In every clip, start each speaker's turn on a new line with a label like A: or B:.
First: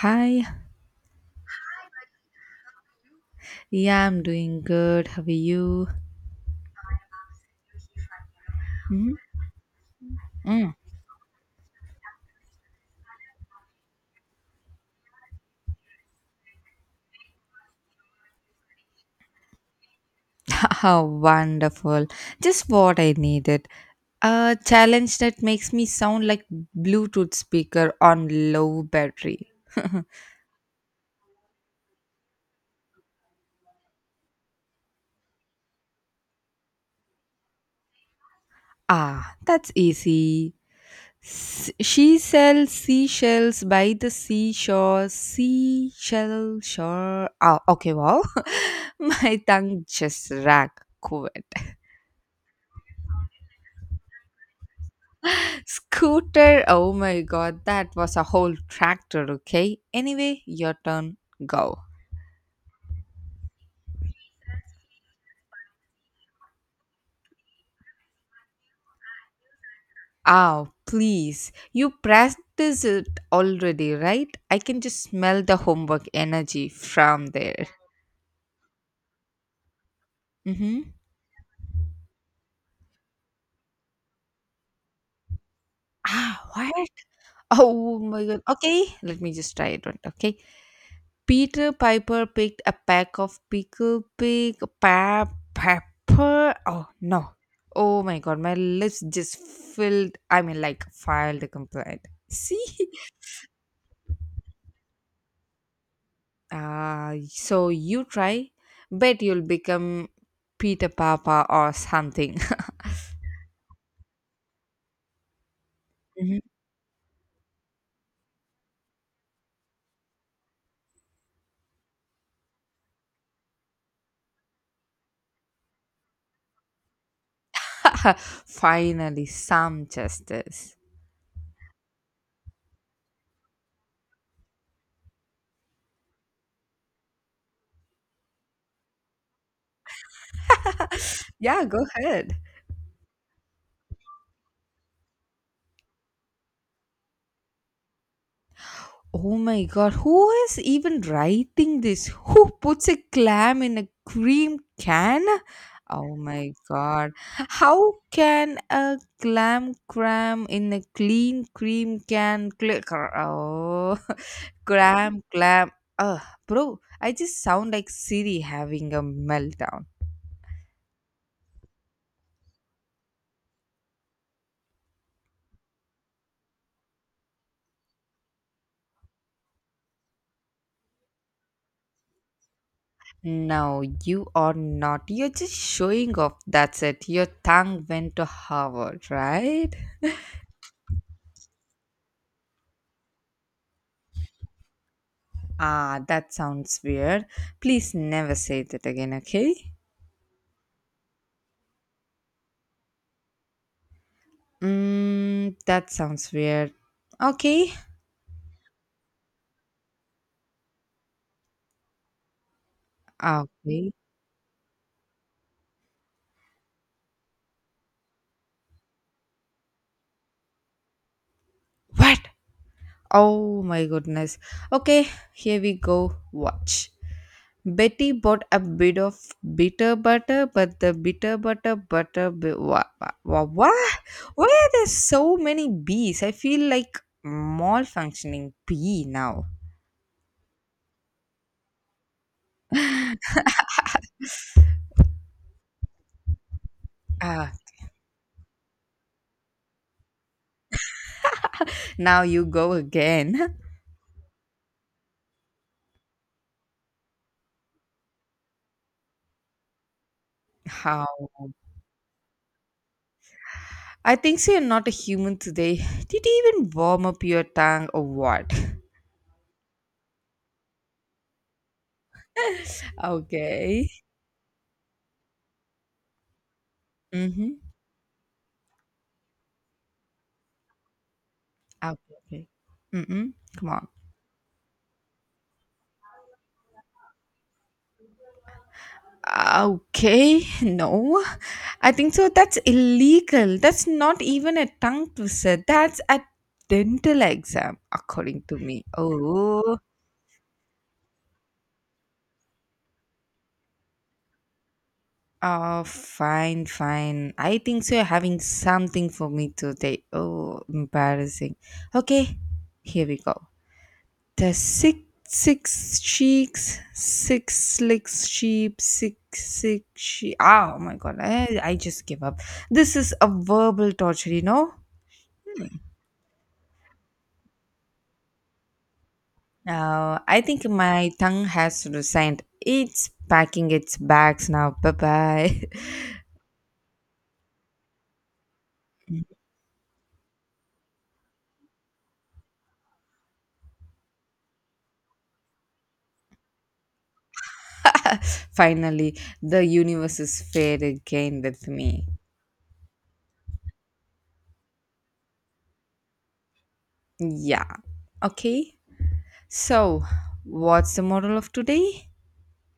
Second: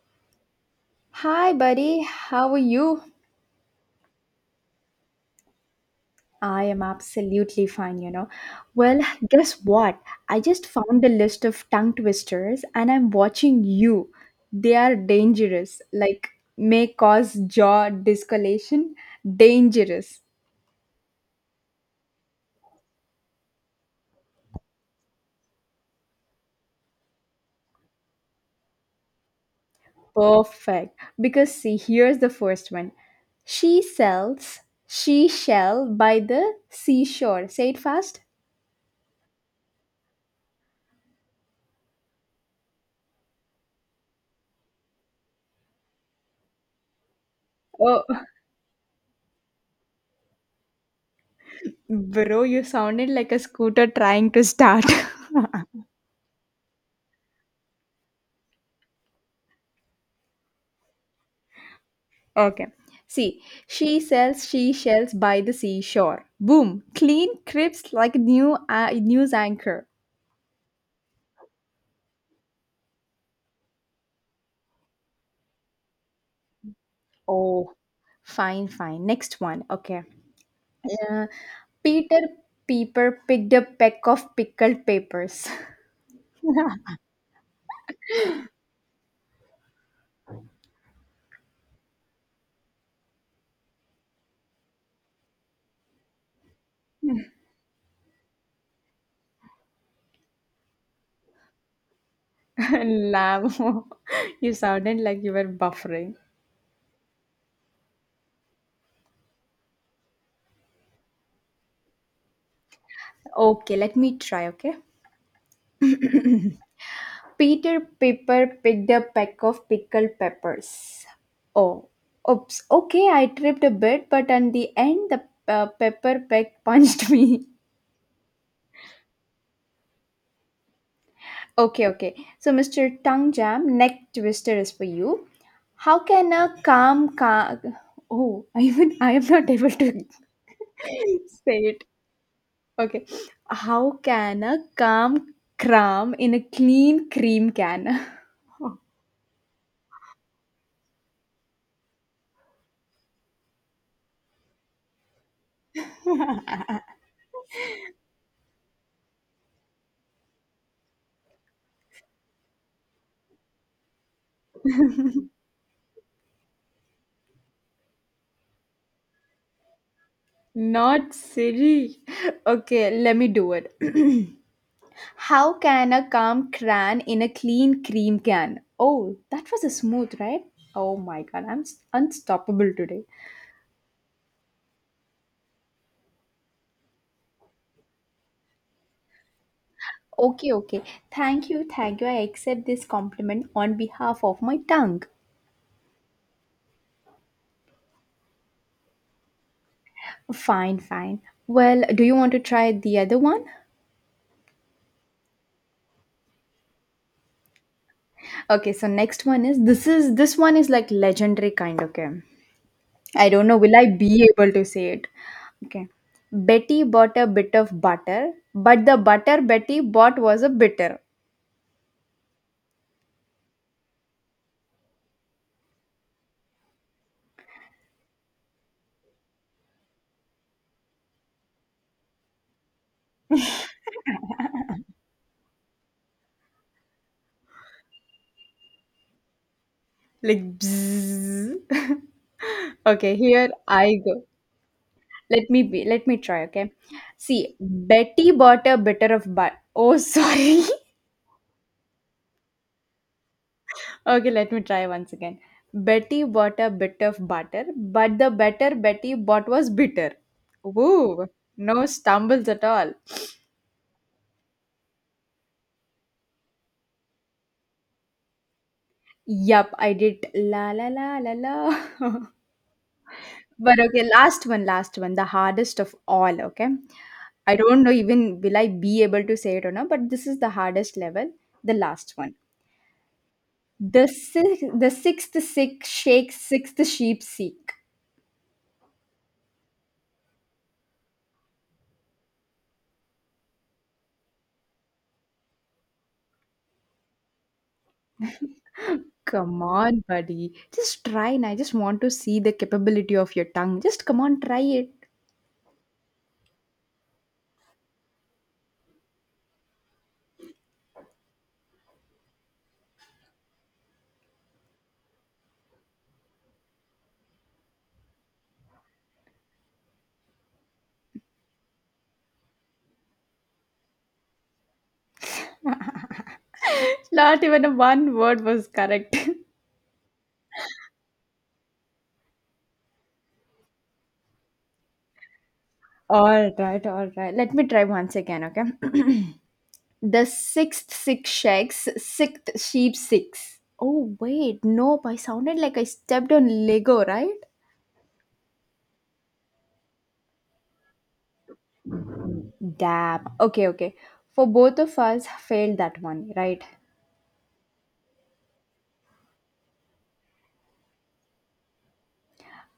A: Hi.
B: Hi, buddy. How are you?
A: Yeah, I'm doing good. How are you?
B: I am absolutely fine, you know. Well,
A: Hmm.
B: guess what? I just
A: Mm.
B: found a list of tongue twisters and I'm watching you. They are dangerous, like may cause jaw discolation. Dangerous.
A: How wonderful. Just what I needed. A challenge that makes me sound like Bluetooth speaker on low battery.
B: Perfect. Because, see, here's the first one. She sells, she shell by the seashore. Say it fast.
A: Ah, that's easy. She sells seashells by the seashore. Seashell shore. Ah, okay,
B: Oh,
A: wow. My tongue just rack.
B: bro, you sounded like a scooter trying to start.
A: Scooter, oh my god, that was a whole tractor, okay? Anyway, your turn, go.
B: Okay. See, she sells she shells by the seashore. Boom. Clean crisps like new news anchor.
A: Oh, please. You practiced it already, right? I can just smell the homework energy from there.
B: Oh, fine, fine. Next one. Okay.
A: Mm-hmm.
B: Uh, Peter Piper picked a peck of pickled papers.
A: Ah, what? Oh my god. Okay, let me just try it, one, okay? Peter Piper picked a pack of pickle pig pepper. Oh no. Oh my god, my lips just filled. I mean, like, filed a complaint. See?
B: Lamb. you sounded like you were buffering.
A: So you try. Bet you'll become Peter Papa or something.
B: Okay, let me try, okay?
A: Mhm.
B: Peter Piper picked a peck of pickled peppers. Oh, oops. Okay, I tripped a bit, but in the end, the pepper peck punched me.
A: Finally, some justice.
B: Okay, okay. So, Mr. Tongue Jam, neck twister is for you. How can a calm ca Oh, I even I am not able to say
A: Yeah, go
B: it.
A: ahead.
B: Okay. How can a calm cram in a clean cream can?
A: Oh my god, who is even writing this? Who puts a clam in a cream can? Oh my god. How can a clam cram in a clean cream can? Oh, cram, clam. Ugh, bro, I just sound like Siri having a meltdown.
B: Not silly. Okay, let me do it. How can a calm crayon in a clean cream can? Oh, that was a smooth, right? Oh my god, I'm unstoppable today.
A: No, you are not. You're just showing off. That's it. Your tongue went to Harvard, right?
B: Okay, okay. Thank you, thank you. I accept this compliment on behalf of my tongue.
A: Ah, that sounds weird. Please never say that again, okay?
B: Fine, fine. Well, do you want to try the other one?
A: That sounds weird. Okay.
B: Okay, so next one is this one is like legendary kind, okay? I don't know, will I
A: Okay.
B: be able to say it? Okay. Betty bought a bit of butter, but the butter Betty bought was a bitter.
A: What? Oh my goodness. Okay, here we go. Watch. Betty bought a bit of bitter butter, but the bitter butter. What? Wha Why are there so many bees? I feel like malfunctioning bee now.
B: Like bzzz. Okay, here I go. Let me try, okay?
A: Ah,
B: See, Betty bought a bitter of but oh sorry.
A: now you go again.
B: Okay, let me try once again. Betty bought a bit of butter, but the better Betty bought was bitter. Woo! No stumbles at all.
A: I think so you're not a human today. Did you even warm up your tongue or what?
B: Yup, I did la la la la la. But
A: Okay.
B: okay, last one, the hardest of all, okay? I
A: Mm-hmm.
B: don't know even will I be able to say it or not, but this is the hardest level, the last
A: Okay.
B: one.
A: Okay. Mm-mm. Come on.
B: The sixth sick shake, sixth sheep seek.
A: Okay. No. I think so. That's illegal. That's not even a tongue twister. That's a dental exam, according to me.
B: Come
A: Oh.
B: on, buddy. Just try and I just want to see the capability of your tongue. Just come on, try it.
A: Oh, fine, fine. I think so. You're having something for me today. Oh, embarrassing. Okay. Here we go. The six cheeks, six slick sheep, six sheep. Oh my god, I just give up. This is a verbal torture.
B: Not even a one word was correct.
A: I think my tongue has resigned. It's packing its bags now. Bye bye.
B: All right, all right. Let me try once again, okay? The sixth six shakes, sixth sheep six. Oh, wait, nope. I sounded like I stepped on Lego, right?
A: Finally, the universe is fair again with me.
B: Damn. Okay, okay. For both of us, failed that one, right?
A: Yeah. Okay. So, what's the moral of today?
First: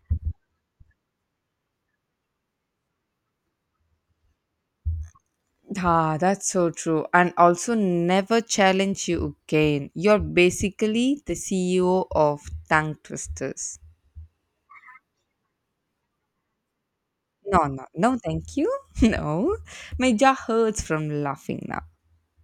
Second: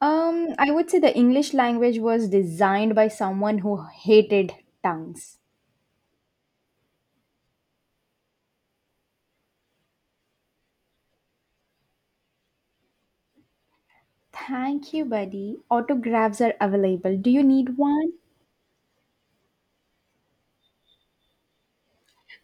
B: I would say the English language was designed by someone who hated tongues.
A: Ah, that's so true. And also, never challenge you again. You're basically the CEO of tongue twisters.
B: Thank you, buddy. Autographs are available. Do you
A: No,
B: need
A: no, no,
B: one?
A: thank you. No, my jaw hurts from laughing now.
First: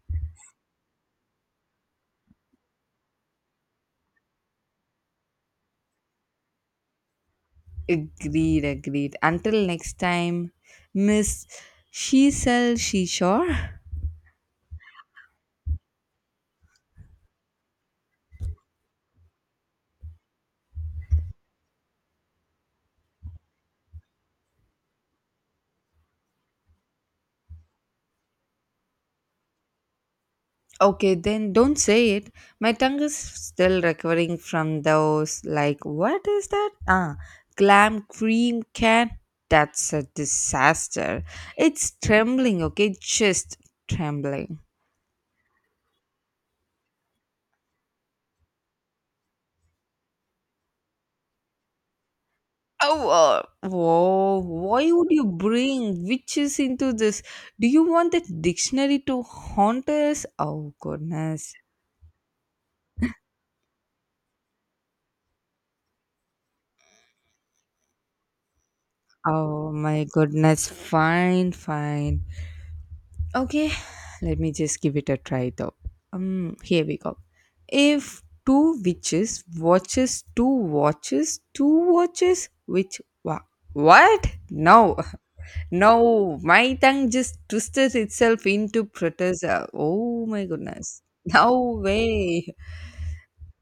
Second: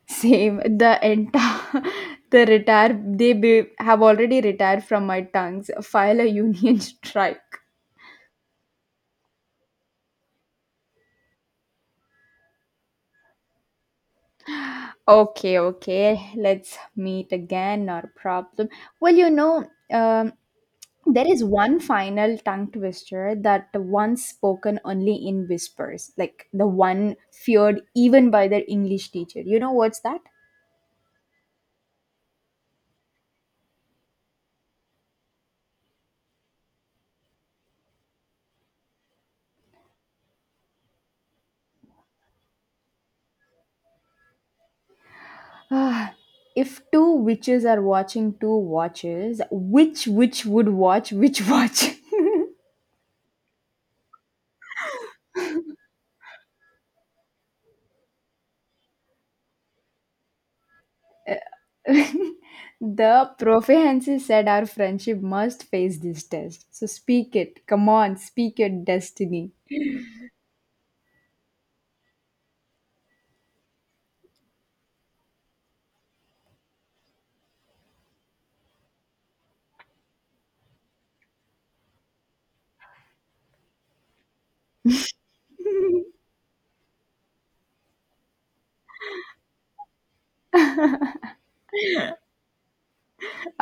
B: Same. The entire, the retire, they be, have already retired from my tongues. File a union strike.
A: Agreed, agreed. Until next time, Miss She Sell She Sure.
B: Okay, okay. Let's meet again. Not a problem. Well, there is one final tongue twister that once spoken only in whispers, like the one feared even by their English teacher. You know what's that?
A: Okay, then don't say it. My tongue is still recovering from those. Like, what is that? Ah, glam cream can. That's a disaster. It's trembling, okay? Just trembling.
B: Ah, if two witches are watching two watches, which witch would watch which watch?
A: Oh, whoa. Why would you bring witches into this? Do you want the dictionary to haunt us? Oh, goodness.
B: The prophensis said our friendship must face this test. So speak it. Come on, speak your destiny.
A: Oh, my goodness. Fine, fine. Okay, let me just give it a try though. Here we go. If two witches watches two watches which what no. No, my tongue just twisted itself into protest. Oh my goodness, no way.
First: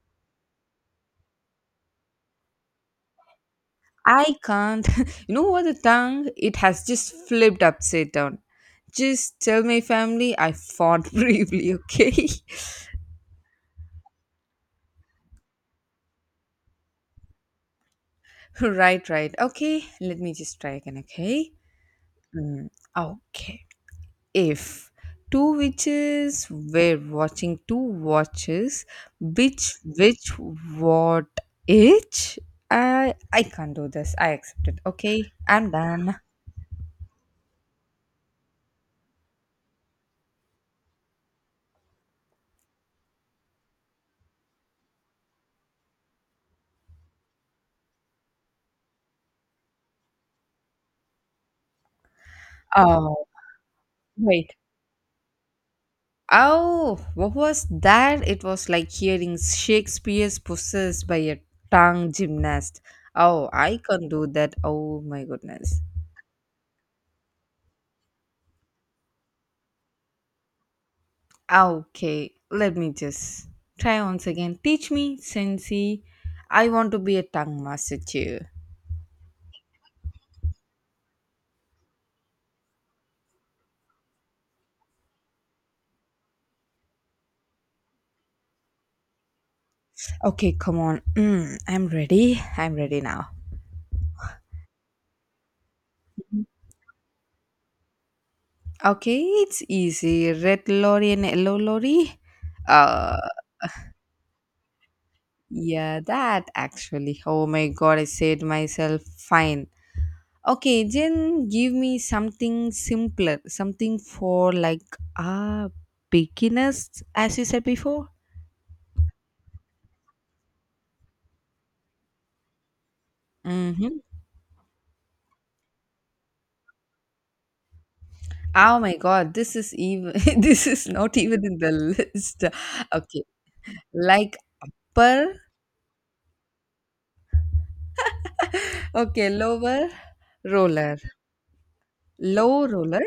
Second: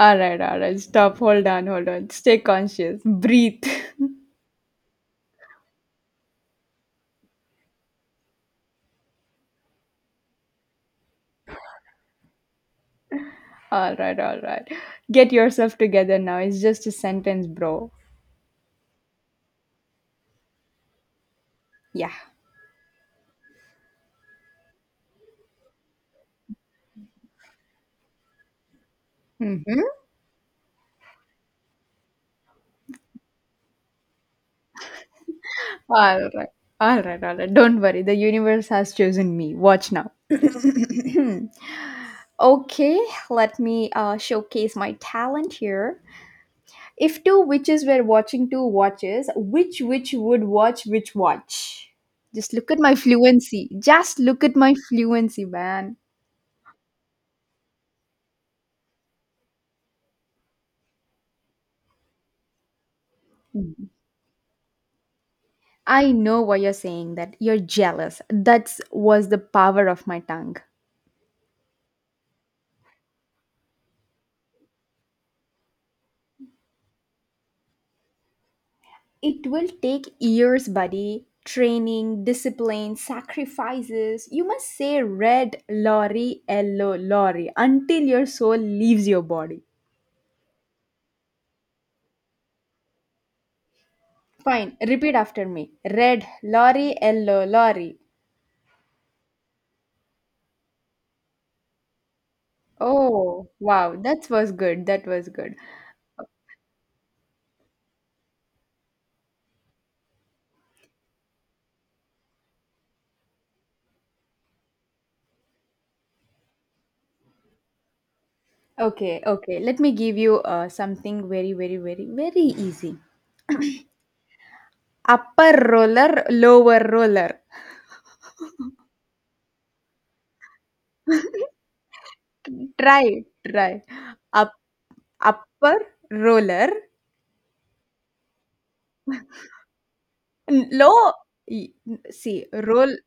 B: Alright, alright. Stop. Hold on, hold on. Stay conscious. Breathe.
A: I can't. You know what, the tongue, it has just flipped upside down. Just tell my family I fought bravely, okay?
B: Alright, alright. Get yourself together now. It's just a sentence, bro.
A: Right, right. Okay, let me just try again, okay?
B: Yeah.
A: Mm, okay. If two witches were watching two watches, which
B: Mm-hmm.
A: which what each? I can't do this. I accept it. Okay, I'm done.
B: Alright. Alright, alright. Don't worry. The universe has chosen me. Watch now. Okay, let me showcase my talent here. If two witches were watching two watches, which witch would watch which watch? Just look at my
A: Oh,
B: fluency. Just look
A: wait.
B: at my fluency, man.
A: Oh, what was that? It was like hearing Shakespeare's possessed by a tongue gymnast. Oh, I can't do that. Oh my goodness.
B: I know why you're saying that. You're jealous. That was the power of my tongue.
A: Ah, okay, let me just try once again. Teach me, Sensei. I want to be a tongue master too.
B: It will take years, buddy. Training, discipline, sacrifices. You must say red, lorry, yellow, lorry until your soul leaves your body.
A: Okay, come on. I'm ready. I'm ready now.
B: Fine, repeat after me. Red, lorry, yellow, lorry.
A: Okay, it's easy. Red lorry and yellow lorry. Uh,
B: Oh, wow, that was good. That was good.
A: yeah, that actually. Oh my god, I said myself. Fine. Okay, then give me something simpler. Something for like ah beginners, as you said before.
B: Okay, okay. Let me give you something very, very, very, very easy.
A: Mm-hmm.
B: Upper roller, lower roller.
A: Oh my god, this is even this is not even in the list.
B: Try,
A: Okay.
B: try.
A: Like
B: Up,
A: upper,
B: upper roller,
A: okay, lower roller.
B: low. y- See,
A: Low
B: roll.
A: roller.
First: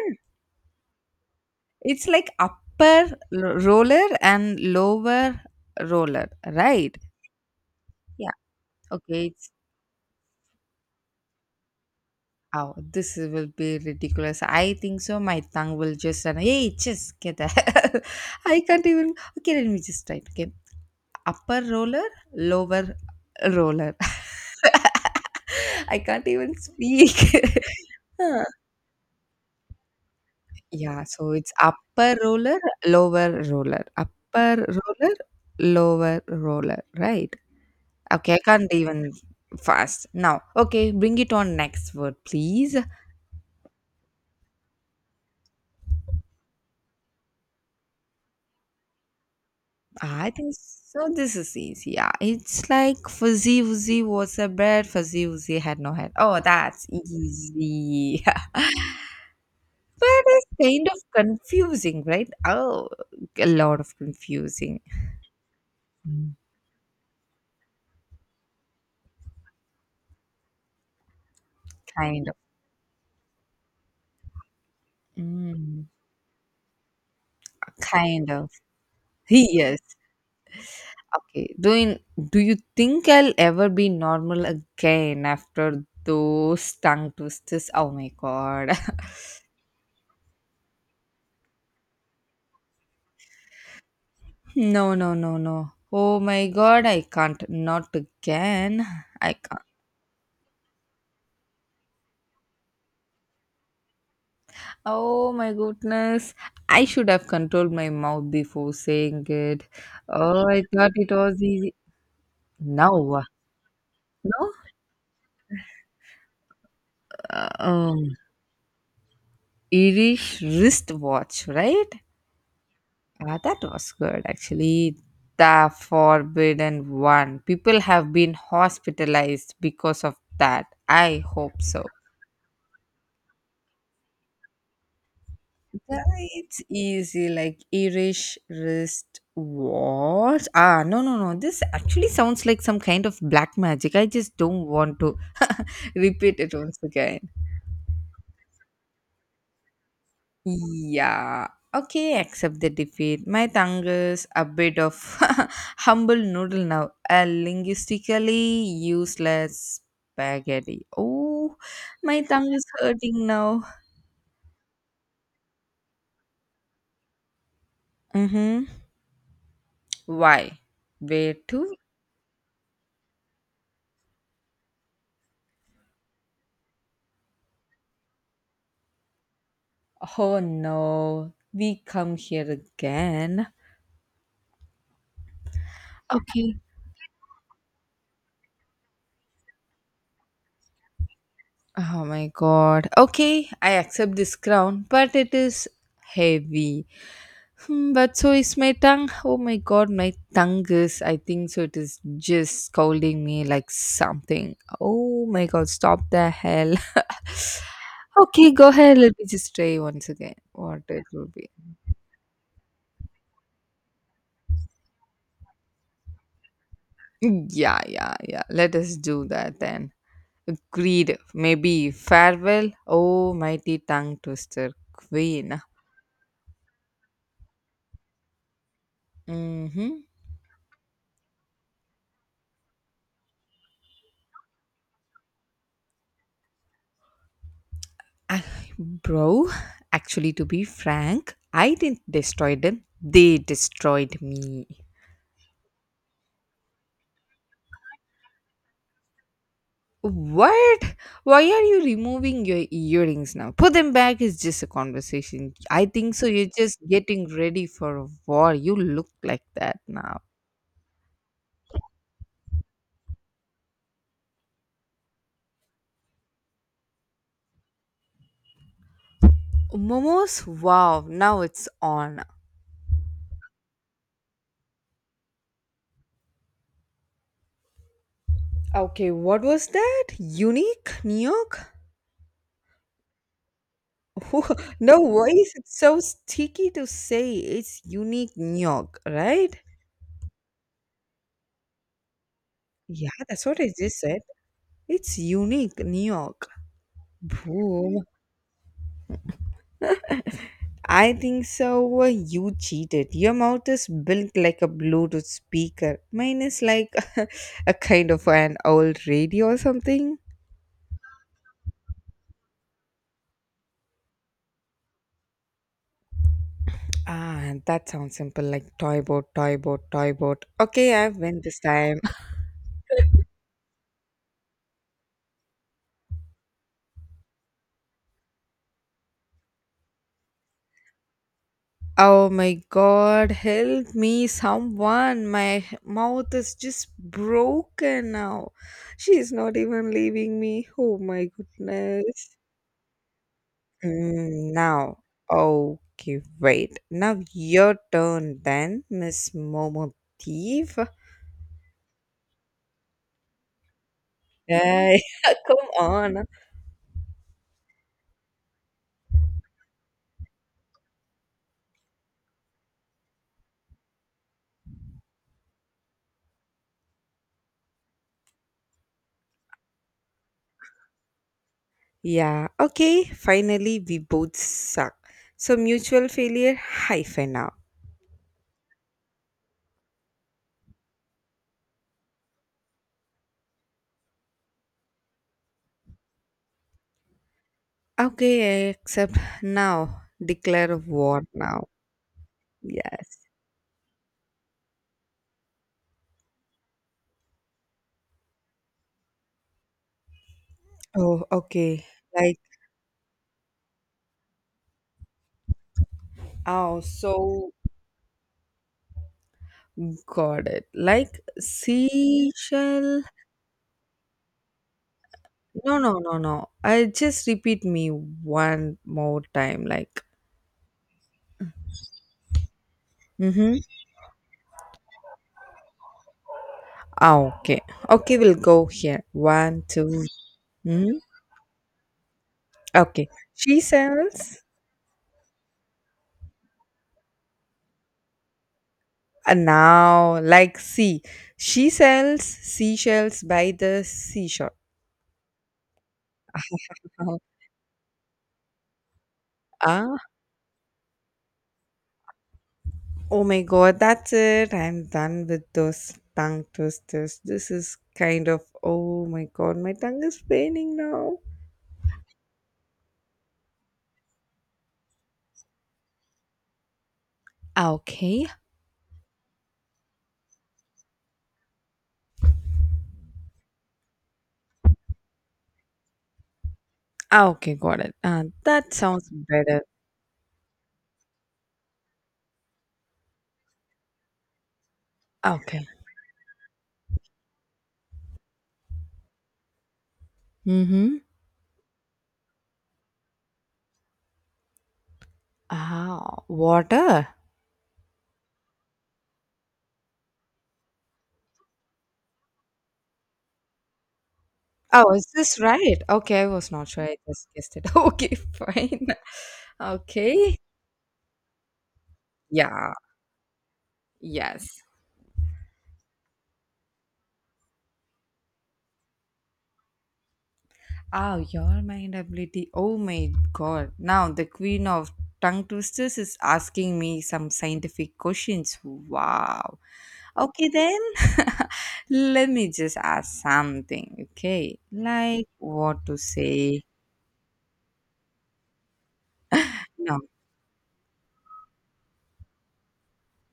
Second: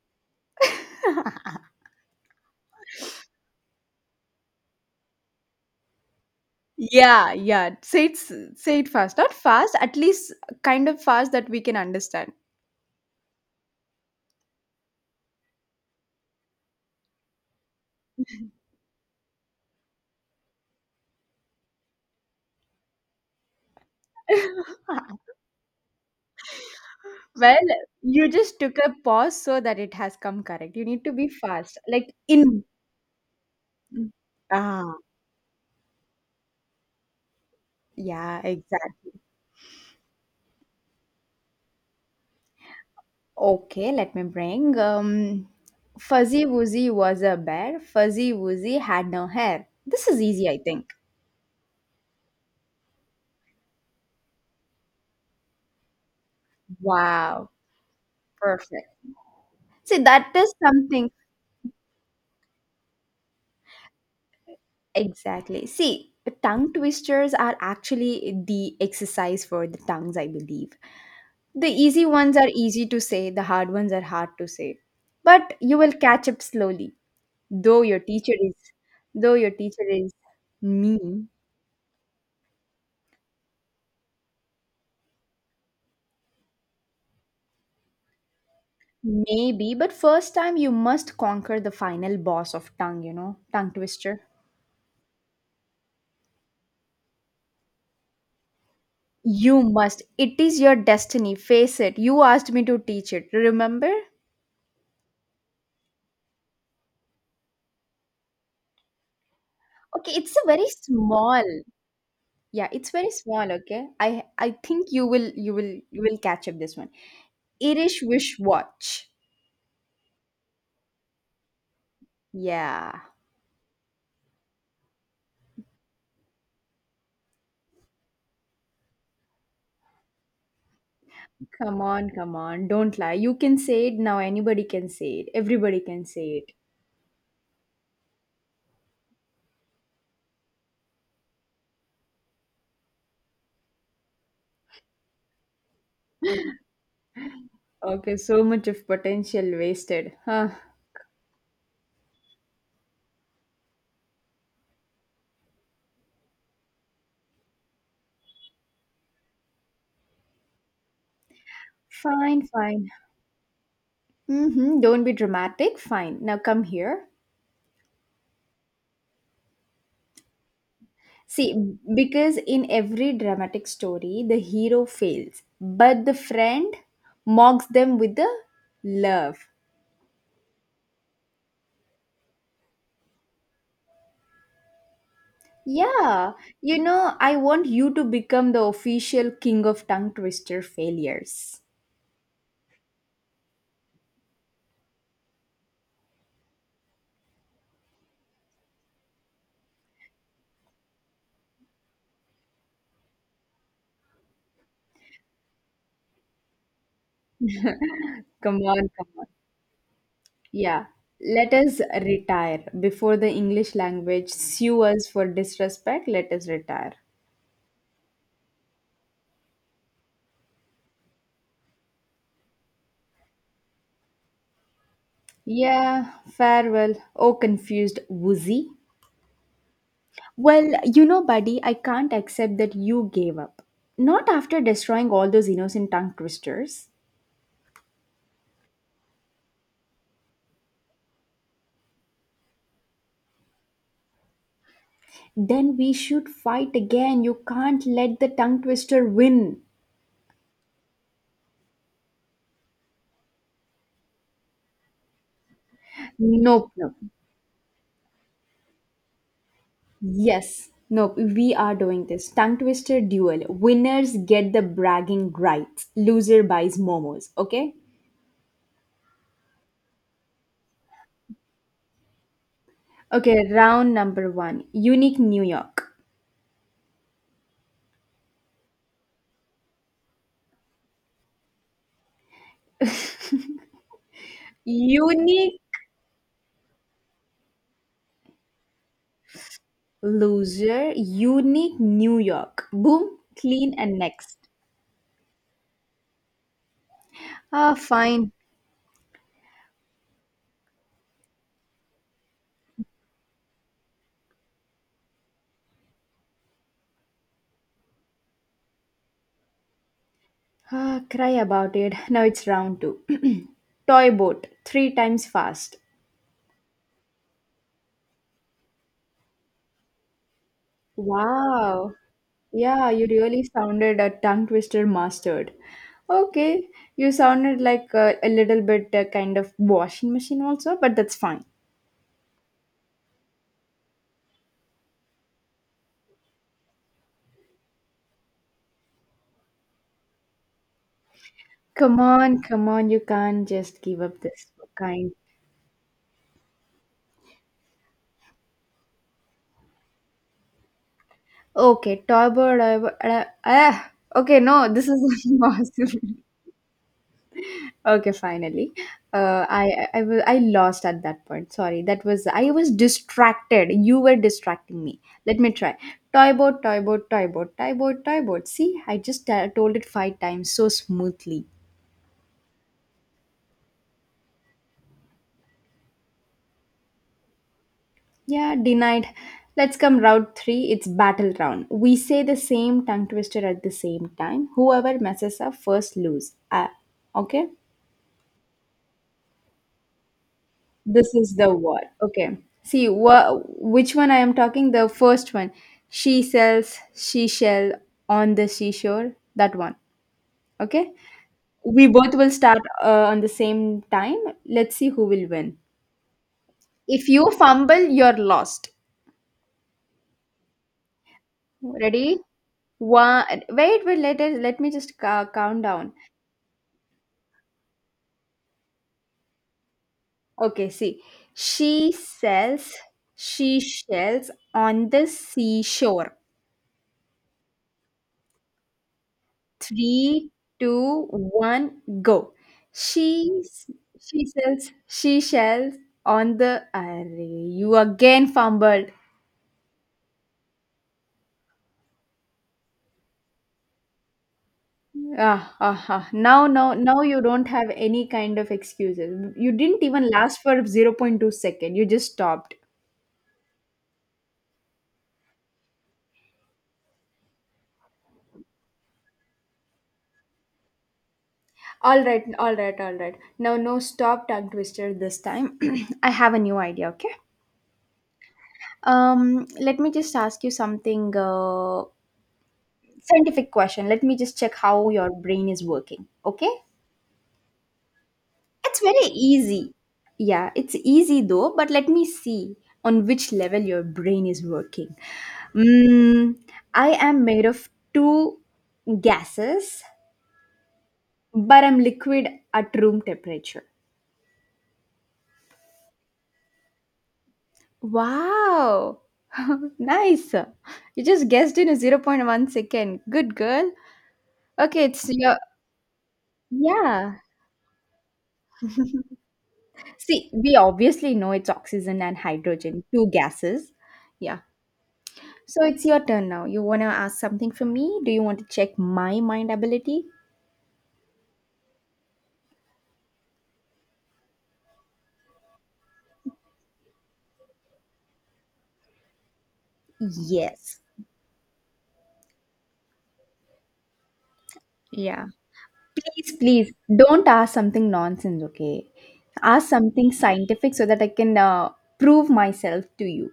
A: It's like upper roller and lower roller, right?
B: Yeah, yeah. Say it,
A: Yeah.
B: say it fast.
A: Okay,
B: Not
A: it's
B: fast, at least kind of fast that we can understand.
A: oh, this will be ridiculous. I think so. My tongue will just run. Hey, just get that. I can't even okay, let me just try it. Okay. Upper roller, lower roller. I can't even speak.
B: Well, you
A: Huh.
B: just took a pause so that it has come correct. You need
A: Yeah,
B: to be
A: so it's
B: fast. Like
A: upper roller,
B: in
A: lower roller, upper
B: ah,
A: roller, lower roller, right? Okay, I
B: yeah,
A: can't even
B: exactly.
A: fast now. Okay, bring it on next word, please.
B: Okay, let me bring. Fuzzy Wuzzy was a bear. Fuzzy Wuzzy had no hair. This is
A: I
B: easy,
A: think
B: I think.
A: so. This is easy. Yeah, it's like fuzzy wuzzy was a bird, fuzzy wuzzy had no head. Oh, that's
B: Wow,
A: easy.
B: perfect. See,
A: But
B: that
A: it's
B: is
A: kind of
B: something
A: confusing, right? Oh, a lot of confusing.
B: exactly. See,
A: Mm.
B: tongue twisters are actually the exercise for the tongues, I believe. The easy
A: Kind of.
B: ones are easy to say, the hard ones are hard to say. But you
A: Mm.
B: will catch up slowly, though your
A: Kind
B: teacher
A: of.
B: is, though your
A: Yes.
B: teacher is mean.
A: Okay. Do you think I'll ever be normal again after those tongue twisters? Oh my god.
B: Maybe, but first time you must conquer the final boss of tongue, tongue twister.
A: No, no, no, no. Oh my god, I can't. Not again. I
B: You
A: can't.
B: must. It is your destiny. Face it. You asked me to teach it. Remember?
A: Oh my goodness. I should have controlled my mouth before saying it.
B: Okay, it's a
A: Oh, I
B: very
A: thought it was
B: small.
A: easy.
B: Yeah, it's very
A: Now,
B: small, okay? I
A: no,
B: think you will catch up this one.
A: uh,
B: Irish
A: um,
B: wish watch.
A: Irish wristwatch, right?
B: Yeah.
A: Ah, that was good actually. The forbidden one. People have been hospitalized because of that. I hope
B: Come
A: so.
B: on, come on. Don't lie. You can say it now. Anybody can say it. Everybody
A: Yeah,
B: can say it.
A: it's easy, like Irish wrist watch. Ah, no, no, no. This actually sounds like some kind of black magic. I just don't want to repeat it once again.
B: Okay, so much of potential wasted. Huh.
A: Yeah. Okay, accept the defeat. My tongue is a bit of humble noodle now. A linguistically useless spaghetti. Oh, my
B: Fine,
A: tongue is
B: fine.
A: hurting now.
B: Mm-hmm. Don't be dramatic. Fine. Now come here.
A: Mm-hmm. Why? Where
B: See,
A: to?
B: because in every dramatic story, the hero fails, but the friend mocks them with the love.
A: Oh no, we come here again.
B: Yeah,
A: Okay.
B: I want you to become the official king of tongue twister failures.
A: Oh my god. Okay, I accept this crown, but it is heavy. But so is my tongue. Oh my god, my tongue is, I think so, it is just scolding me like something. Oh my god, stop the hell. Okay,
B: Come
A: go
B: on,
A: ahead.
B: come
A: Let
B: on.
A: me just try once again what
B: Yeah,
A: it will be.
B: let us retire before the English language sue us for disrespect. Let us retire.
A: Yeah, yeah, yeah. Let us do that then. Agreed. Maybe farewell. Oh, mighty tongue twister queen.
B: Yeah, farewell. Oh, confused woozy.
A: Mm-hmm.
B: Well, buddy, I can't accept that you gave up. Not after destroying all those innocent tongue twisters.
A: Ah, bro, actually, to be frank, I didn't destroy them. They destroyed me.
B: Then we should fight again. You can't let the tongue twister win.
A: What? Why are you removing your earrings now? Put them back is just a conversation. I think so. You're
B: Nope,
A: just
B: nope.
A: getting ready for a war. You look like that now.
B: Yes, nope. We are doing this. Tongue twister duel. Winners get the bragging rights. Loser buys momos. Okay?
A: Momos? Wow, now it's on.
B: Okay, round number one. Unique New York.
A: Okay, what was that? Unique? New York? No, why is
B: Unique
A: it so sticky to say it's unique New York, right?
B: loser. Unique New York.
A: Yeah,
B: Boom,
A: that's what I
B: clean, and
A: just said.
B: next.
A: It's unique, New York.
B: Ah,
A: Boom.
B: fine.
A: I think so. You cheated. Your mouth is built like a Bluetooth speaker. Mine is like a kind of an old radio or something.
B: Ah, cry about it. Now it's round two. Toy boat, three times fast.
A: Ah, that sounds simple like toy boat, toy boat, toy boat. Okay, I've win this
B: Wow.
A: time.
B: Yeah, you really sounded a tongue twister mastered. Okay, you sounded like a little bit kind of washing machine also, but that's fine.
A: Oh my god, help me, someone. My mouth is just broken now. She's not even leaving me. Oh my
B: Come
A: goodness.
B: on, come on, you can't just give up this
A: Now,
B: kind.
A: oh, okay, wait. Now your turn then, Miss Momo Thief.
B: Okay, toy boat. Okay, no, this
A: Hey,
B: is
A: come
B: impossible.
A: on.
B: Okay, finally. I lost at that point. Sorry, that was I was distracted. You were distracting me. Let me try. Toy boat, toy boat, toy boat, toy boat, toy boat. See, I just told it five times so smoothly.
A: Yeah, okay, finally we both suck. So mutual failure hyphen now.
B: Yeah, denied. Let's come round three. It's battle round. We say the same tongue twister at the same time. Whoever messes up first lose. Okay.
A: Okay, I accept now. Declare
B: This
A: war
B: is the
A: now.
B: what. Okay. See,
A: Yes.
B: which one I am talking? The first one. She sells she shell on the seashore. That one. Okay.
A: Oh, okay.
B: We both will
A: Like,
B: start on the same time. Let's see who will win.
A: oh,
B: If you
A: so
B: fumble, you're lost.
A: got it. Like
B: Ready?
A: seashell.
B: One. Wait, wait. Let me just count
A: No,
B: down.
A: no, no, no. I just repeat me one more time, like.
B: Okay. See, she sells
A: Mm-hmm.
B: she shells on the seashore.
A: Ah, okay. Okay, we'll go here. One, two.
B: Three,
A: Mm-hmm.
B: two, one, go.
A: Okay.
B: She
A: She
B: she
A: sells.
B: sells she shells on the array. You again fumbled.
A: And now, like, see, she sells seashells by the seashore.
B: Ah, ah, ah. Now, now, now
A: Uh-huh.
B: you don't have any kind of excuses. You didn't
A: Ah,
B: even last for 0.02 second. You just stopped.
A: oh my God, that's it. I'm done with those tongue twisters. This is kind of, oh my God, my tongue is paining now.
B: All right, all right, all right. Now, no stop tongue twister this time. I have a new idea, okay?
A: Ah, okay.
B: Let me just ask you something scientific question. Let me just check how your brain is working. Okay?
A: Ah, okay, got it. That
B: It's
A: sounds
B: very
A: better.
B: easy. Yeah, it's easy though, but let me see on which level your brain is working.
A: Okay.
B: Mm, I am made of two gases,
A: Mm-hmm.
B: but I'm liquid at room temperature.
A: Ah, water.
B: Wow! Nice. You just guessed in a 0.01 second. Good girl. Okay,
A: Oh, is
B: it's your.
A: this right? Okay, I was not sure. I
B: Yeah.
A: just guessed it. Okay, fine.
B: See,
A: Okay.
B: we obviously know it's oxygen and
A: Yeah.
B: hydrogen, two gases. Yeah.
A: Yes.
B: So it's your turn now. You want to ask something from me? Do you want to check my mind ability?
A: Oh, your mind ability. Oh my God. Now the queen of tongue twisters is asking me some scientific questions. Wow. Okay, then
B: Yes.
A: let me just ask something. Okay.
B: Yeah.
A: Like what to
B: Please,
A: say.
B: please don't ask something nonsense, okay? Ask
A: No.
B: something scientific so that I can prove myself to you.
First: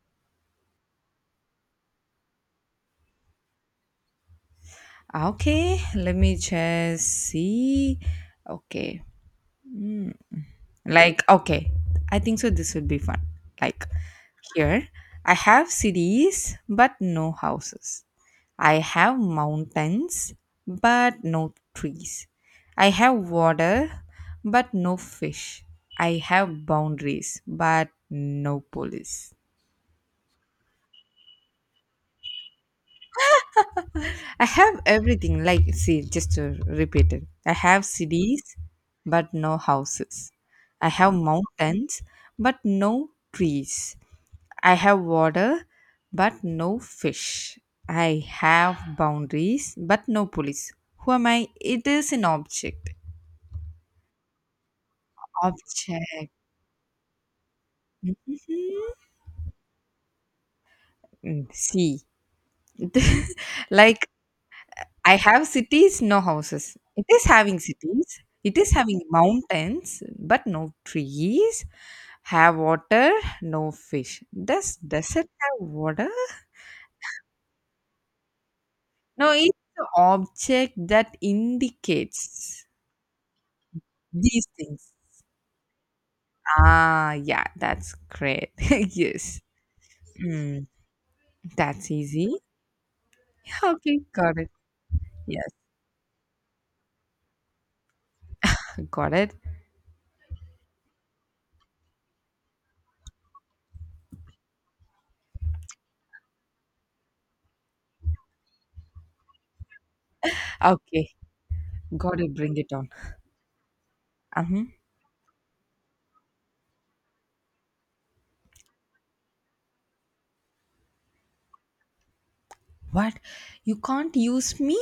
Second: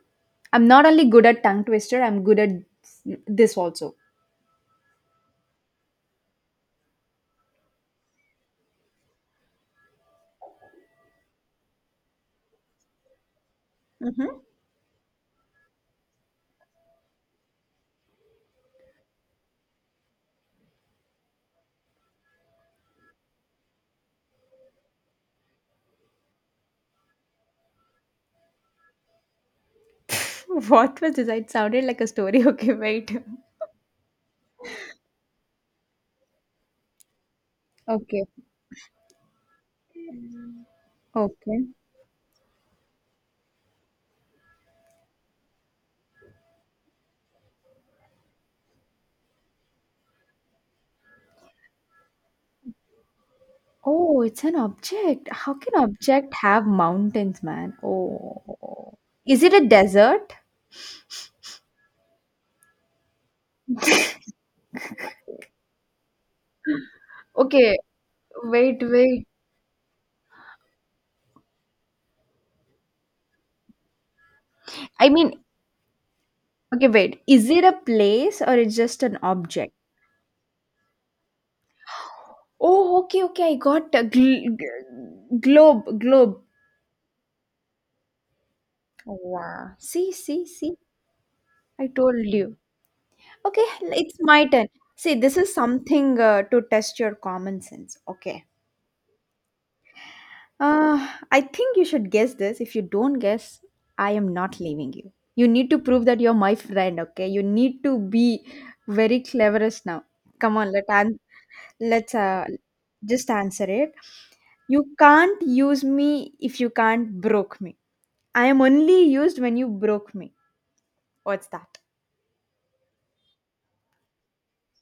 B: I'm not only good at tongue twister, I'm good at this also.
A: Ah, okay, let me just see. Okay, like, okay, I think so. This would be fun. Like,
B: Hmm.
A: here, I have cities, but no houses. I have mountains, but no trees. I have water, but no fish. I have boundaries, but no police.
B: What was this? It sounded like a story. Okay, wait.
A: I have everything. Like, see, just to repeat it. I have
B: Okay.
A: cities, but no houses. I have
B: Okay.
A: mountains, but no trees. I have water, but no fish. I have boundaries, but no police. Who am I? It is an object.
B: Oh, it's an object. How can
A: Object.
B: object have mountains, man? Oh. Is it a desert?
A: Hmm. See, like I have cities, no houses. It is having
B: Okay,
A: cities. It is
B: wait,
A: having
B: wait.
A: mountains, but no trees. Have water, no fish. Does
B: I
A: desert
B: mean,
A: have water?
B: okay, wait. Is it a place or it's just an
A: No, it's
B: object?
A: the object that indicates
B: Oh, okay, okay. I got a
A: these things.
B: globe, globe.
A: Ah, yeah, that's great. Yes.
B: Wow. See, see,
A: Hmm,
B: see. I
A: that's
B: told
A: easy.
B: you. Okay,
A: Okay,
B: it's
A: got
B: my
A: it.
B: turn. See, this
A: Yes,
B: is something to test your common sense. Okay.
A: got it.
B: Uh, I think you should guess this. If you don't guess, I am not leaving you. You need to prove that you're my friend, okay? You need to be very cleverest now. Come on,
A: Okay,
B: let's
A: got it.
B: uh,
A: Bring it on.
B: just answer it.
A: Uh-huh.
B: You can't use me if you can't broke me. I am only used when you broke me. What's that?
A: What? You can't use me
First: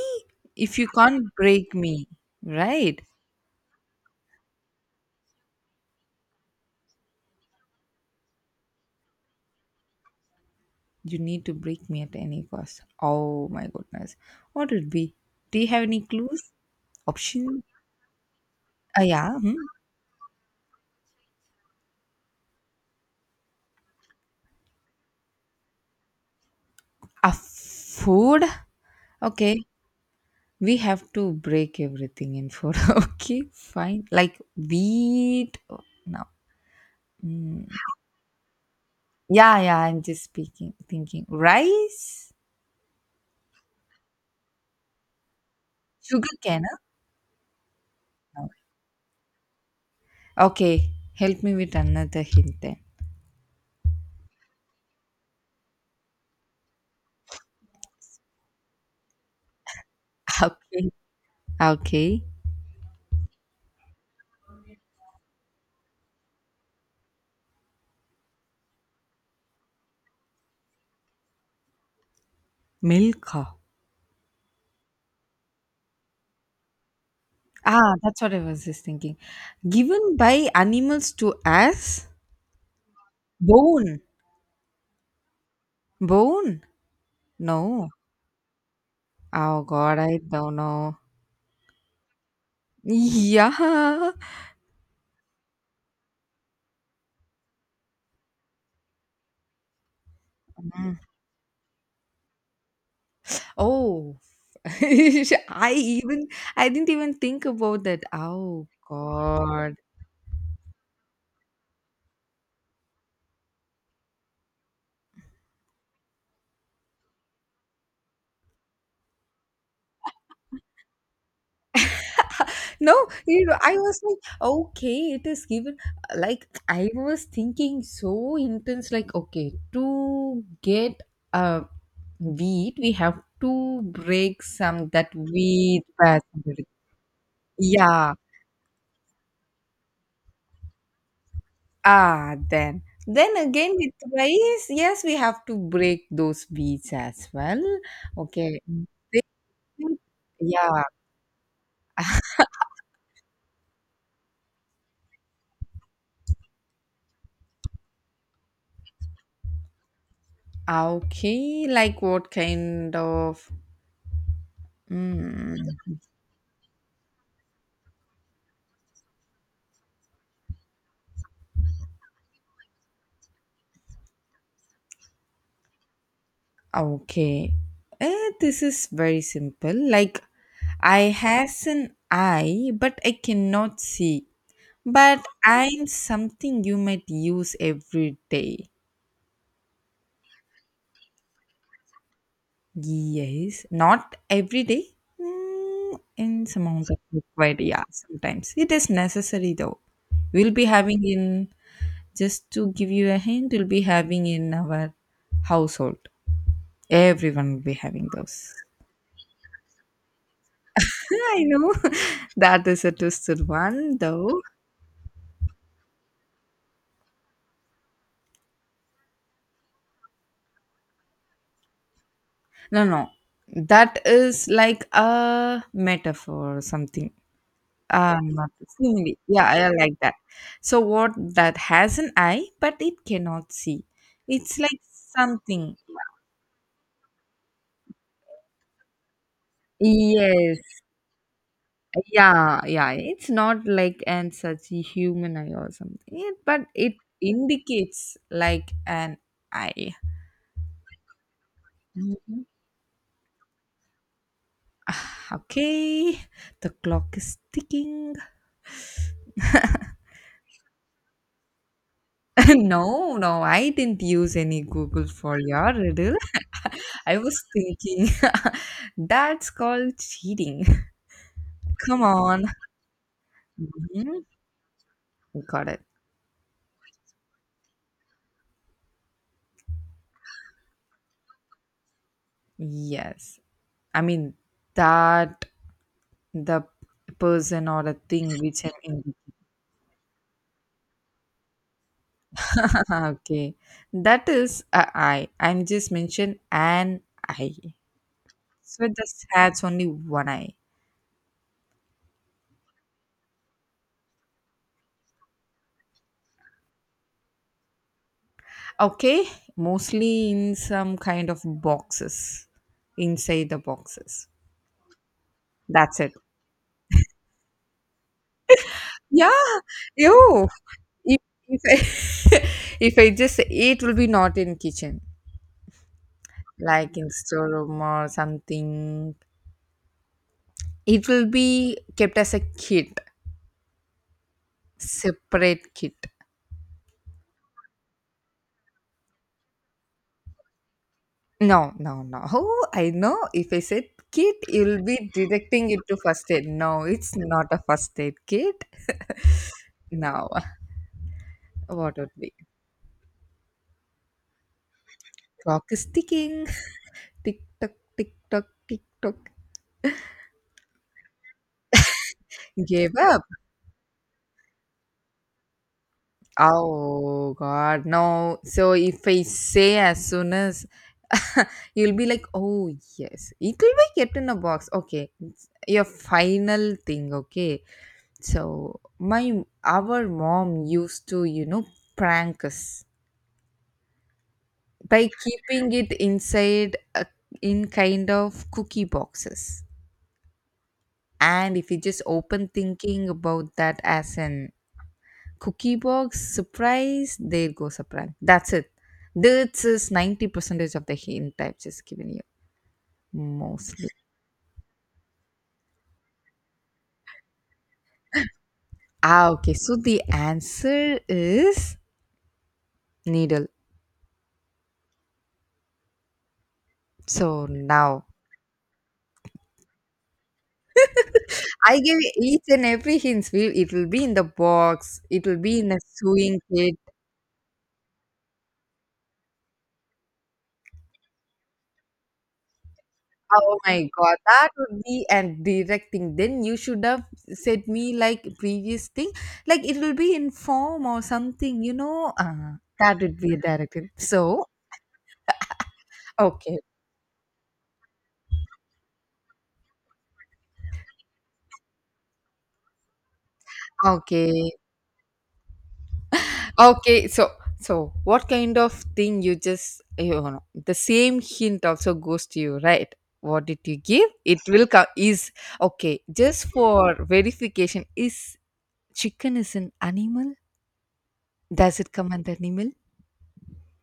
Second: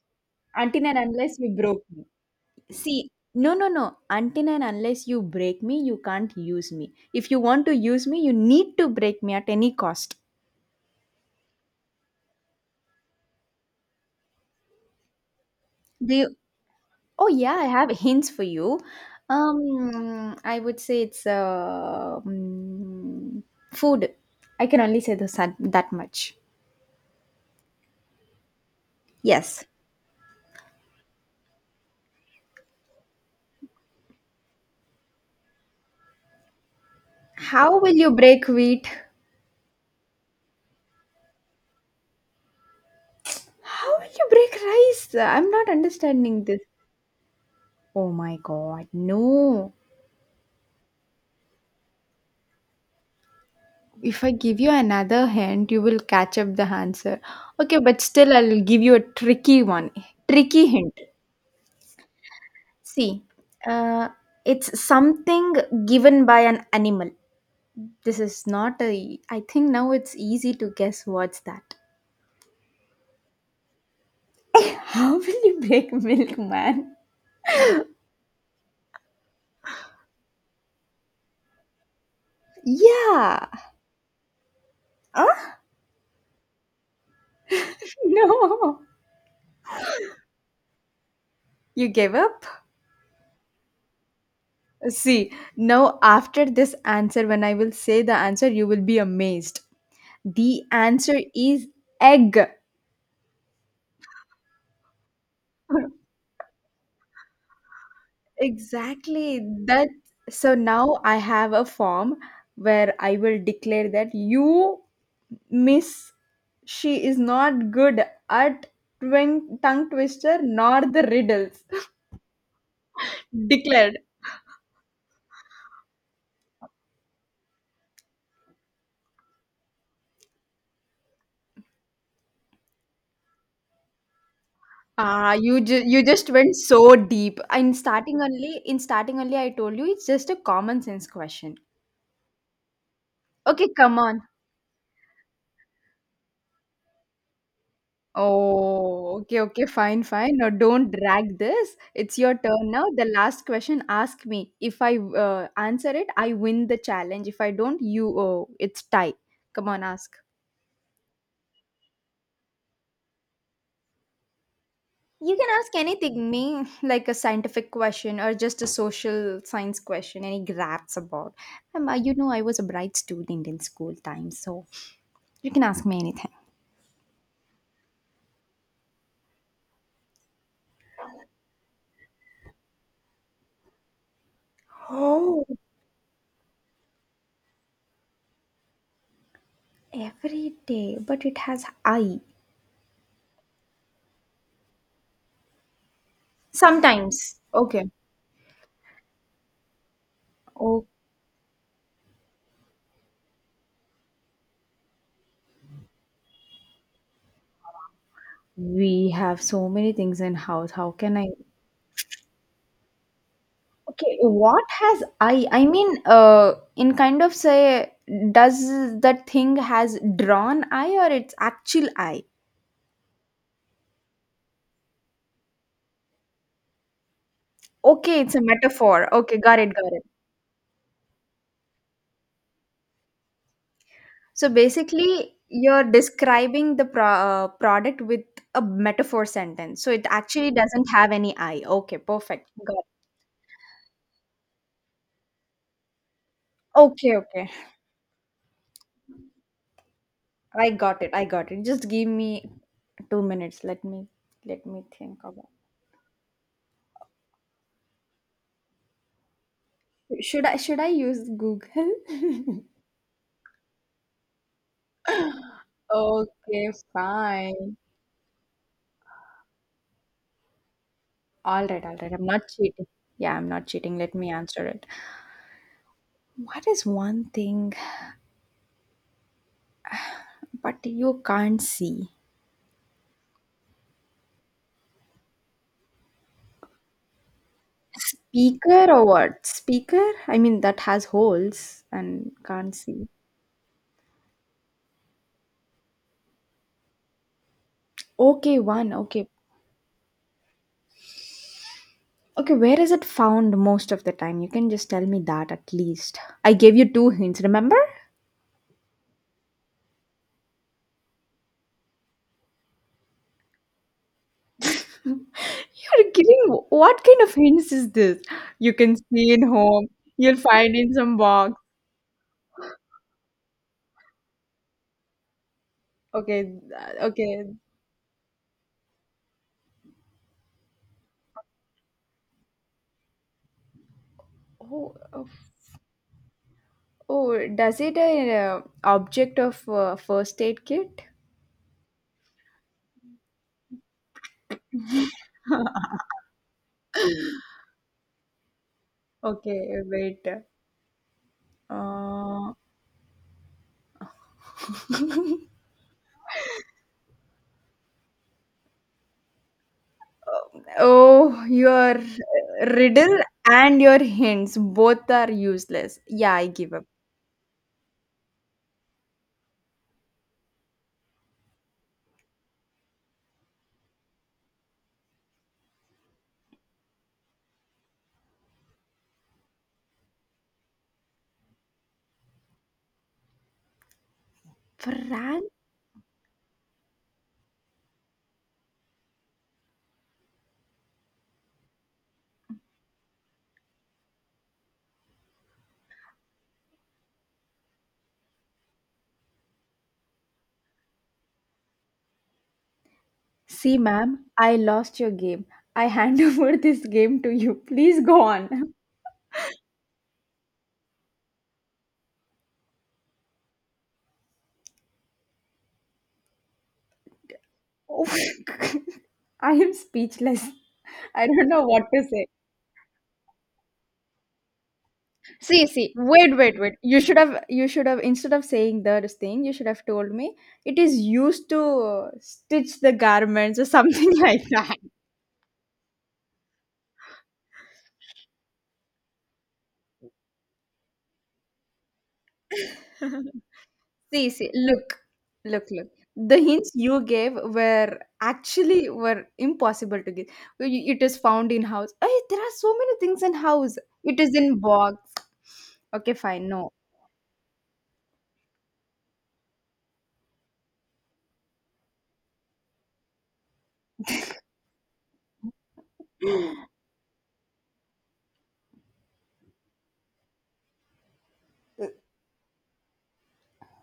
A: if
B: Until
A: you
B: and
A: can't
B: unless you
A: break
B: broke me.
A: me, right?
B: See, no. Until and unless you break me, you can't use me. If you want to use me, you need to break me at any cost.
A: You need to break me at any cost. Oh my goodness. What would be? Do you have any
B: They,
A: clues?
B: oh yeah,
A: Option?
B: I have hints for you.
A: Yeah. Hmm?
B: I would say it's food. I can only say this that much.
A: A food? Okay.
B: Yes.
A: We have to break everything in food. Okay, fine. Like wheat. Oh, no. Mm.
B: How will you break wheat?
A: Yeah, yeah. I'm just speaking, thinking. Rice?
B: How will you break rice? I'm not
A: Sugar
B: understanding this.
A: cane? Huh?
B: Oh my
A: No.
B: god, no.
A: Okay. Help me with another hint then.
B: If I give you another hint, you will catch up the answer. Okay, but still, I'll give you a tricky one. Tricky
A: Okay.
B: hint.
A: Okay.
B: See, uh, it's something given by an animal. This is not a. I think now it's easy to guess what's that.
A: Milk.
B: How will you break milk, man?
A: Ah, that's what I was just thinking. Given by animals to us?
B: Yeah.
A: Bone.
B: Huh?
A: Bone? No.
B: No.
A: Oh god, I don't know.
B: You gave up?
A: Yeah.
B: See, now after this answer, when I will say the answer, you will be amazed. The
A: Mm.
B: answer is egg.
A: Oh. I even I didn't even think about that. Oh
B: Exactly.
A: god.
B: That so now I have a form where I will declare that you Miss, she is not good at tongue twister nor the riddles.
A: No, I
B: Declared.
A: was like, okay, it is given, like I was thinking so intense, like okay, to get a wheat, we have to break some that
B: Ah,
A: wheat
B: you just went
A: basmati.
B: so deep.
A: Yeah.
B: In starting only, I told you it's just a common sense question.
A: Ah, then. Then
B: Okay,
A: again with
B: come on.
A: rice, yes, we have to break those wheats as well. Okay.
B: Oh,
A: Mhm.
B: fine. No,
A: Yeah.
B: don't drag this. It's your turn now. The last question, ask me. If I answer it, I win the challenge. If I don't, you, oh, it's tie. Come on, ask.
A: Ah, okay. Like what kind of?
B: You can
A: Mm,
B: ask anything, me like a scientific question or just a social science question, any graphs about. You know, I was a bright student in school time, so you can ask me anything.
A: okay. This is very simple. Like I has an eye, but I cannot see. But
B: Oh,
A: I'm something you might use every day.
B: every day, but it has I.
A: Yes, not every day. In some amount of
B: Sometimes.
A: required, yeah,
B: Okay.
A: sometimes it is necessary though. We'll be
B: Oh,
A: having in just to give you a hint, we'll be having in our household. Everyone will be having those.
B: we have so many things in house. How can I?
A: I know, that is a twisted one
B: Okay,
A: though.
B: what has I? I mean, in kind of say, does that thing has drawn I or it's actual I?
A: No, no, that is like a metaphor or something.
B: Okay, it's a
A: Not the
B: metaphor.
A: seemingly.
B: Okay,
A: Yeah, I
B: got
A: like
B: it.
A: that. So what that has an eye but it cannot see.
B: So
A: It's like
B: basically,
A: something.
B: you're describing the product with a metaphor sentence. So it actually
A: Yes.
B: doesn't have any I. Okay, perfect.
A: Yeah,
B: Got it.
A: yeah. It's not like an such a human eye or something. But it
B: Okay.
A: indicates like an eye.
B: I got it. Just give
A: Mhm.
B: me 2 minutes. Let me think
A: Ah,
B: about.
A: okay, the clock is ticking.
B: Should I use Google?
A: No, no, I didn't use any Google for your riddle.
B: Okay,
A: I was
B: fine.
A: thinking, that's called cheating.
B: All
A: Come
B: right. I'm
A: on.
B: not cheating. Yeah, I'm not cheating. Let
A: Mhm.
B: me answer it.
A: Got it.
B: What is one thing but you can't see?
A: Yes. I mean that the person or a thing which I'm
B: Speaker or
A: in.
B: what? Speaker? I mean, that has holes and can't see.
A: Okay. That is a I. I'm just mentioned an I.
B: Okay,
A: So
B: one.
A: it just
B: Okay.
A: has only one eye.
B: Okay, where is it found most of the time? You can just tell me that at least. I gave you two hints, remember?
A: Okay. Mostly in some kind of boxes. Inside the boxes. That's
B: You're
A: it.
B: kidding. What kind of hints is this? You can
A: Yeah.
B: see in home. You'll
A: Ew.
B: find in some
A: If
B: box.
A: if I, if I just say it will be not in kitchen, like in
B: Okay.
A: storeroom or something. It will be kept as a kit,
B: Oh, oh,
A: separate kit.
B: oh, does it a object of first aid kit?
A: No, no, no. Oh, I know. If I said kit, you'll be directing it to first aid. No, it's not a first aid kit.
B: Okay, wait.
A: Now, what would be?
B: Uh,
A: Clock is ticking. Tick tock, tick tock, tick tock.
B: Oh, your
A: Gave
B: riddle
A: up.
B: and your hints both are useless. Yeah, I give up.
A: Oh God, no. So if I say as soon as, you'll be like, oh yes, it will be kept in a box. Okay, it's your final thing. Okay, so my our mom used to prank us by
B: Fran,
A: keeping it inside in kind of cookie boxes. And if you just open thinking about that as an cookie box, surprise, there goes a surprise. That's it. This is 90 percentage of the hint I've just given you,
B: see,
A: mostly.
B: ma'am, I lost your game. I hand over this game to you. Please go on.
A: Ah, okay, so the answer is needle. So
B: Oh,
A: now
B: I am speechless. I don't know
A: I
B: what
A: give
B: to
A: you
B: say.
A: each and every hint. We It will be in the box, it will be
B: See,
A: in a
B: see,
A: sewing
B: wait.
A: kit.
B: You should have, instead of saying the thing, you should have told me it is used to stitch the garments
A: Oh
B: or
A: my
B: something
A: god,
B: like
A: that
B: that.
A: would be, and directing then you should have said me like previous thing, like it will be in form or something, that would be a directive,
B: See,
A: so.
B: see, look. The
A: Okay,
B: hints you gave were actually were impossible to give. Y- It is found in house. Hey, there are so many things in house. It is
A: okay,
B: in box. Okay, fine. No.
A: okay. So what kind of thing you just the same hint also goes to you, right? What did you give? It will come. Is okay. Just for verification, is chicken is an animal? Does it come under animal?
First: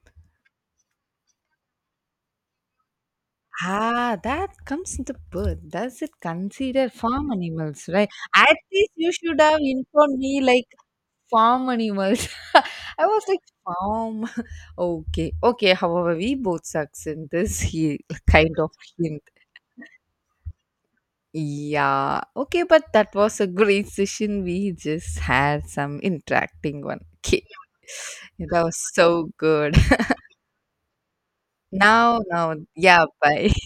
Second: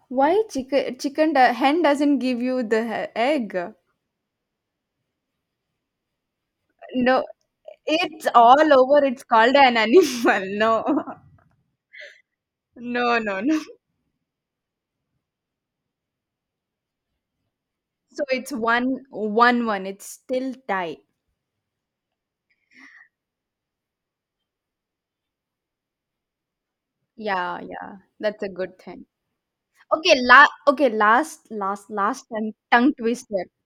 B: Why chicken? Hen doesn't give you the egg.
A: Ah, that comes into bird. Does it consider
B: No,
A: farm animals, right?
B: it's
A: At
B: all
A: least
B: over.
A: you
B: It's
A: should
B: called
A: have
B: an
A: informed me
B: animal.
A: like
B: No,
A: farm animals. I
B: no,
A: was
B: no,
A: like
B: no.
A: farm. Okay, okay. However, we both sucks in this he
B: So it's
A: kind of hint.
B: one. It's still tight.
A: Yeah. Okay, but that was a great session. We just had some interacting one. Okay.
B: Yeah, yeah. That's a
A: That was
B: good thing.
A: so good.
B: Okay,
A: Now,
B: last time
A: now,
B: tongue
A: yeah,
B: twister.
A: bye.